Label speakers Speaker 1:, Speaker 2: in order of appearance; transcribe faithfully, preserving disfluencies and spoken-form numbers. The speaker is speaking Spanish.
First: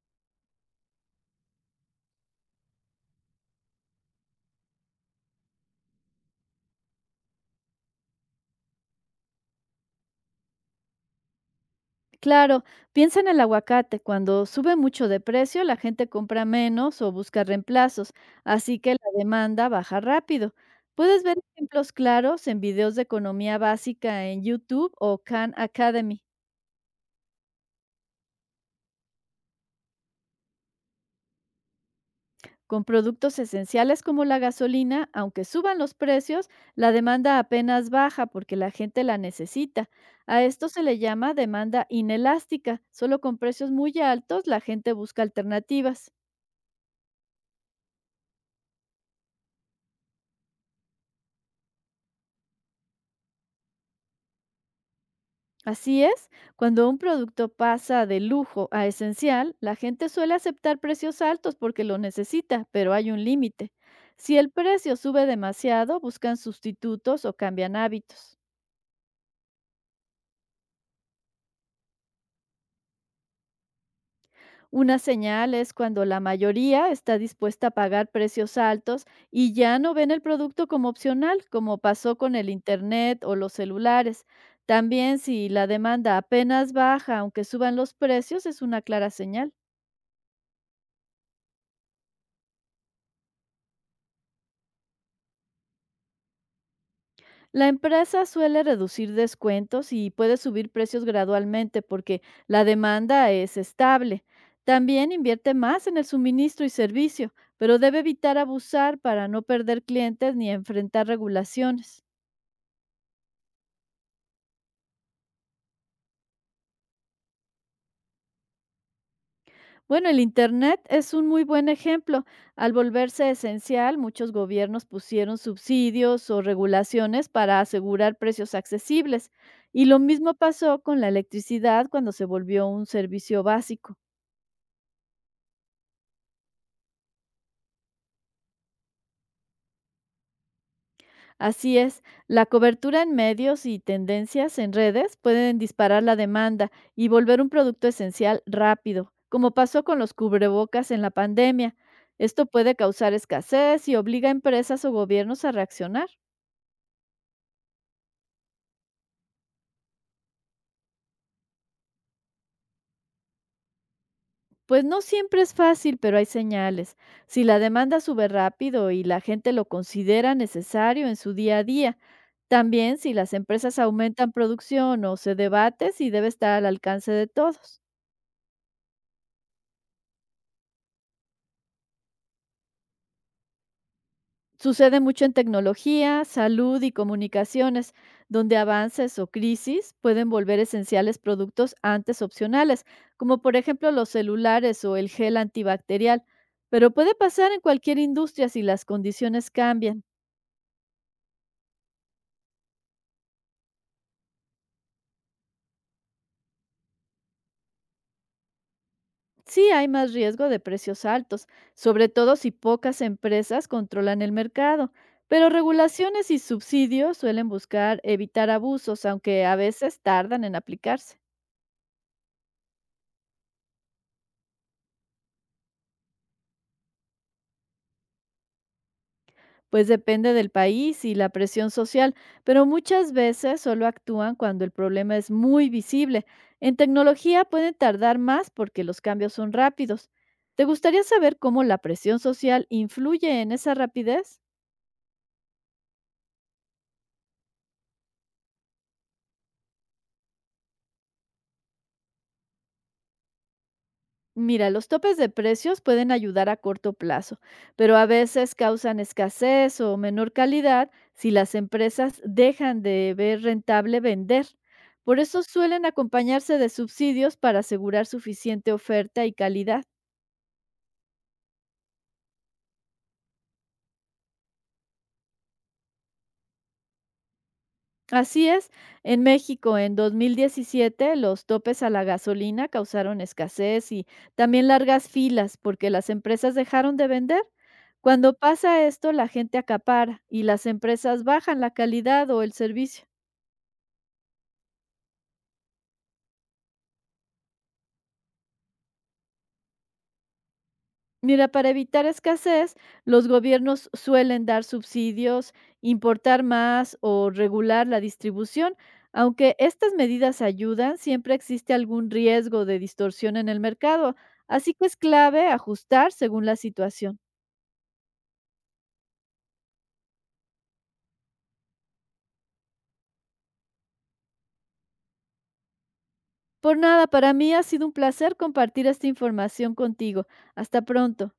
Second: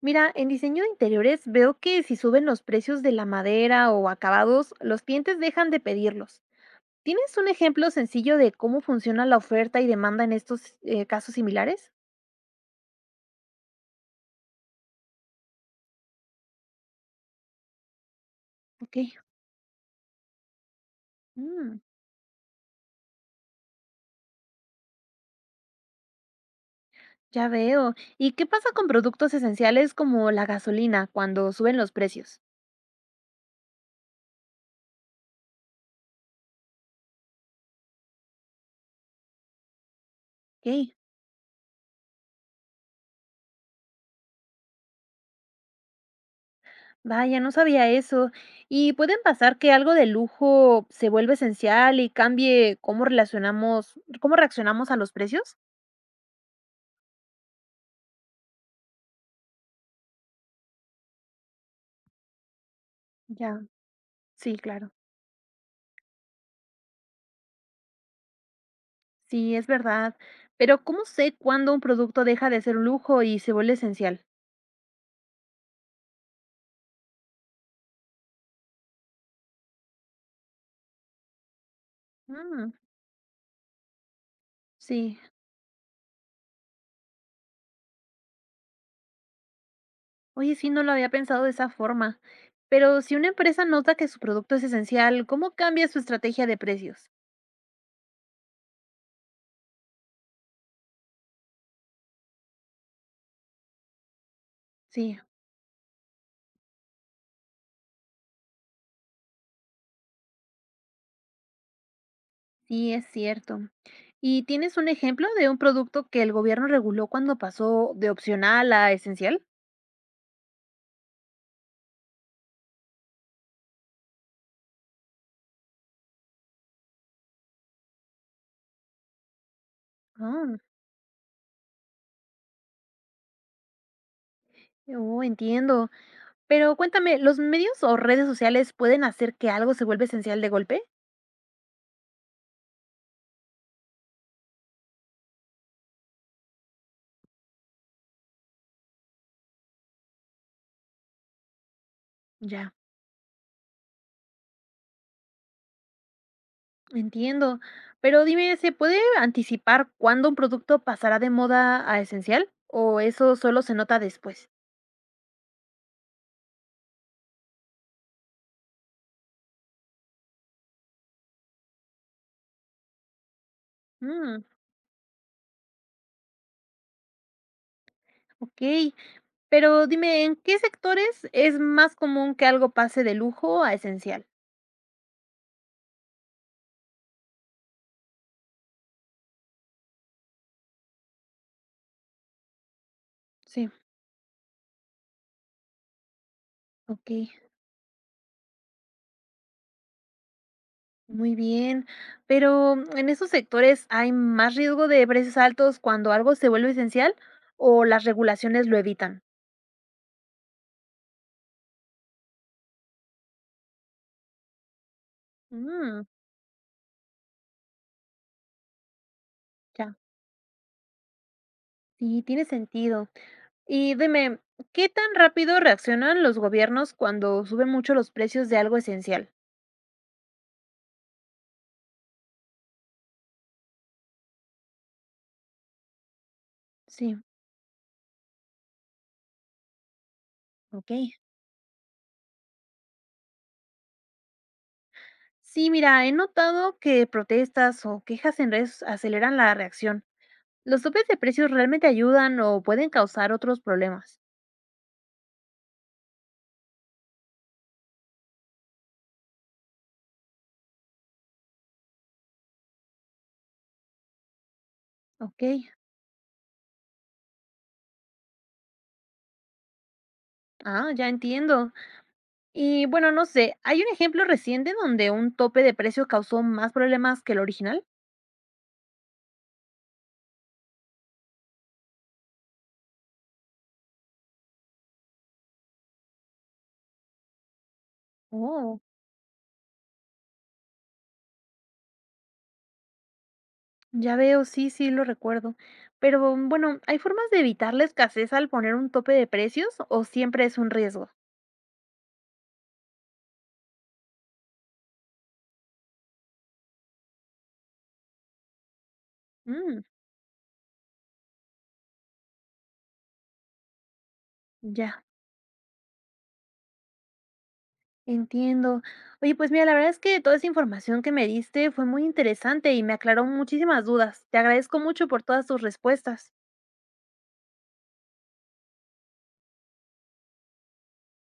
Speaker 1: Mira, en diseño de interiores veo que si suben los precios de la madera o acabados, los clientes dejan de pedirlos. ¿Tienes un ejemplo sencillo de cómo funciona la oferta y demanda en estos eh, casos similares?
Speaker 2: Claro, piensa en el aguacate. Cuando sube mucho de precio, la gente compra menos o busca reemplazos, así que
Speaker 1: Ok,
Speaker 2: la demanda baja rápido. Puedes ver
Speaker 1: mm,
Speaker 2: ejemplos claros en videos de economía básica en YouTube o Khan Academy.
Speaker 1: ya veo. ¿Y qué pasa con productos esenciales como la gasolina cuando suben los precios?
Speaker 2: Con productos esenciales como la gasolina, aunque suban los precios, la demanda apenas baja porque la gente la necesita. A esto se
Speaker 1: Ok,
Speaker 2: le llama demanda inelástica. Solo con precios muy altos la gente busca alternativas.
Speaker 1: vaya, no sabía eso. ¿Y pueden pasar que algo de lujo se vuelve esencial y cambie cómo relacionamos, cómo reaccionamos a los precios?
Speaker 2: Así es, cuando un producto pasa de lujo a esencial, la gente suele aceptar precios altos porque lo necesita, pero hay un
Speaker 1: Ya,
Speaker 2: límite. Si el
Speaker 1: sí, claro.
Speaker 2: precio sube demasiado, buscan sustitutos o cambian hábitos.
Speaker 1: Sí, es verdad. Pero ¿cómo sé cuándo un producto deja de ser un lujo y se vuelve esencial?
Speaker 2: Una señal es cuando la mayoría está dispuesta a pagar precios altos y ya no ven el producto como opcional, como pasó con el
Speaker 1: Mm,
Speaker 2: Internet o los celulares.
Speaker 1: sí.
Speaker 2: También si la demanda apenas baja, aunque suban los precios, es una clara señal.
Speaker 1: Oye, sí, no lo había pensado de esa forma. Pero si una empresa nota que su producto es esencial, ¿cómo cambia su estrategia de precios?
Speaker 2: La empresa suele reducir descuentos y puede subir precios gradualmente porque la demanda es estable. También
Speaker 1: Sí,
Speaker 2: invierte más en el suministro y servicio, pero debe evitar abusar para no perder clientes ni enfrentar regulaciones.
Speaker 1: sí, es cierto. ¿Y tienes un ejemplo de un producto que el gobierno reguló cuando pasó de opcional a esencial?
Speaker 2: Bueno, el Internet es un muy buen ejemplo. Al volverse esencial, muchos gobiernos pusieron subsidios o regulaciones para asegurar precios accesibles. Y lo mismo
Speaker 1: Ah,
Speaker 2: pasó con la electricidad cuando se volvió un servicio básico.
Speaker 1: oh, entiendo. Pero cuéntame, ¿los medios o redes sociales pueden hacer que algo se vuelva esencial de golpe?
Speaker 2: Así es, la cobertura en medios y tendencias en redes pueden disparar la demanda y volver un producto esencial rápido, como pasó con los cubrebocas en la pandemia. Esto
Speaker 1: Ya.
Speaker 2: puede causar escasez y obliga a empresas o gobiernos a reaccionar.
Speaker 1: Entiendo. Pero dime, ¿se puede anticipar cuándo un producto pasará de moda a esencial? ¿O eso solo se nota después?
Speaker 2: Pues no siempre es fácil, pero hay señales. Si la demanda sube rápido y la gente lo considera necesario en su día a día, también si las empresas aumentan
Speaker 1: Mm,
Speaker 2: producción o se debate si debe estar al alcance de todos.
Speaker 1: ok. Pero dime, ¿en qué sectores es más común que algo pase de lujo a esencial?
Speaker 2: Sucede mucho en tecnología, salud y comunicaciones, donde avances o crisis pueden volver esenciales productos antes opcionales, como por
Speaker 1: Sí.
Speaker 2: ejemplo los celulares o el gel antibacterial, pero
Speaker 1: Ok,
Speaker 2: puede pasar en cualquier industria si las condiciones cambian.
Speaker 1: muy bien. Pero mm, ¿en esos sectores hay más riesgo de precios altos cuando algo se vuelve esencial o las regulaciones lo evitan?
Speaker 2: Sí hay más riesgo de precios altos, sobre todo si pocas empresas controlan el mercado, pero
Speaker 1: Mm,
Speaker 2: regulaciones y subsidios suelen buscar evitar abusos, aunque a
Speaker 1: ya.
Speaker 2: veces tardan en aplicarse.
Speaker 1: Sí, tiene sentido. Y dime, ¿qué tan rápido reaccionan los gobiernos cuando suben mucho los precios de algo esencial?
Speaker 2: Pues depende del país y la presión social, pero muchas veces solo actúan cuando el problema es muy visible. En
Speaker 1: Sí,
Speaker 2: tecnología pueden tardar más porque los cambios son rápidos. ¿Te
Speaker 1: ok.
Speaker 2: gustaría saber cómo la presión social influye en esa rapidez?
Speaker 1: Sí, mira, he notado que protestas o quejas en redes aceleran la reacción. ¿Los topes de precios realmente ayudan o pueden causar otros problemas?
Speaker 2: Mira, los topes de precios pueden ayudar a corto plazo, pero a veces causan escasez o menor calidad si las empresas dejan de ver rentable vender. Por
Speaker 1: Ok,
Speaker 2: eso suelen acompañarse de subsidios para asegurar suficiente oferta y calidad.
Speaker 1: ah, ya entiendo. Y bueno, no sé, ¿hay un ejemplo reciente donde un tope de precio causó más problemas que el original?
Speaker 2: Así es, en México en dos mil diecisiete los topes a la gasolina causaron escasez y también largas filas porque las empresas dejaron de vender. Cuando
Speaker 1: Oh.
Speaker 2: pasa esto, la gente acapara y las empresas bajan la calidad o el servicio.
Speaker 1: Ya veo, sí, sí, lo recuerdo. Pero bueno, ¿hay formas de evitar la escasez al poner un tope de precios o siempre es un riesgo?
Speaker 2: Mira, para evitar escasez, los gobiernos suelen dar subsidios, importar más o regular la distribución. Aunque
Speaker 1: Mm,
Speaker 2: estas medidas ayudan, siempre existe algún riesgo de distorsión en el mercado, así que es
Speaker 1: ya,
Speaker 2: clave ajustar según la situación.
Speaker 1: entiendo. Oye, pues mira, la verdad es que toda esa información que me diste fue muy interesante y me aclaró muchísimas dudas. Te agradezco mucho por todas tus respuestas.
Speaker 2: Por nada, para mí ha sido un placer compartir esta información contigo. Hasta pronto.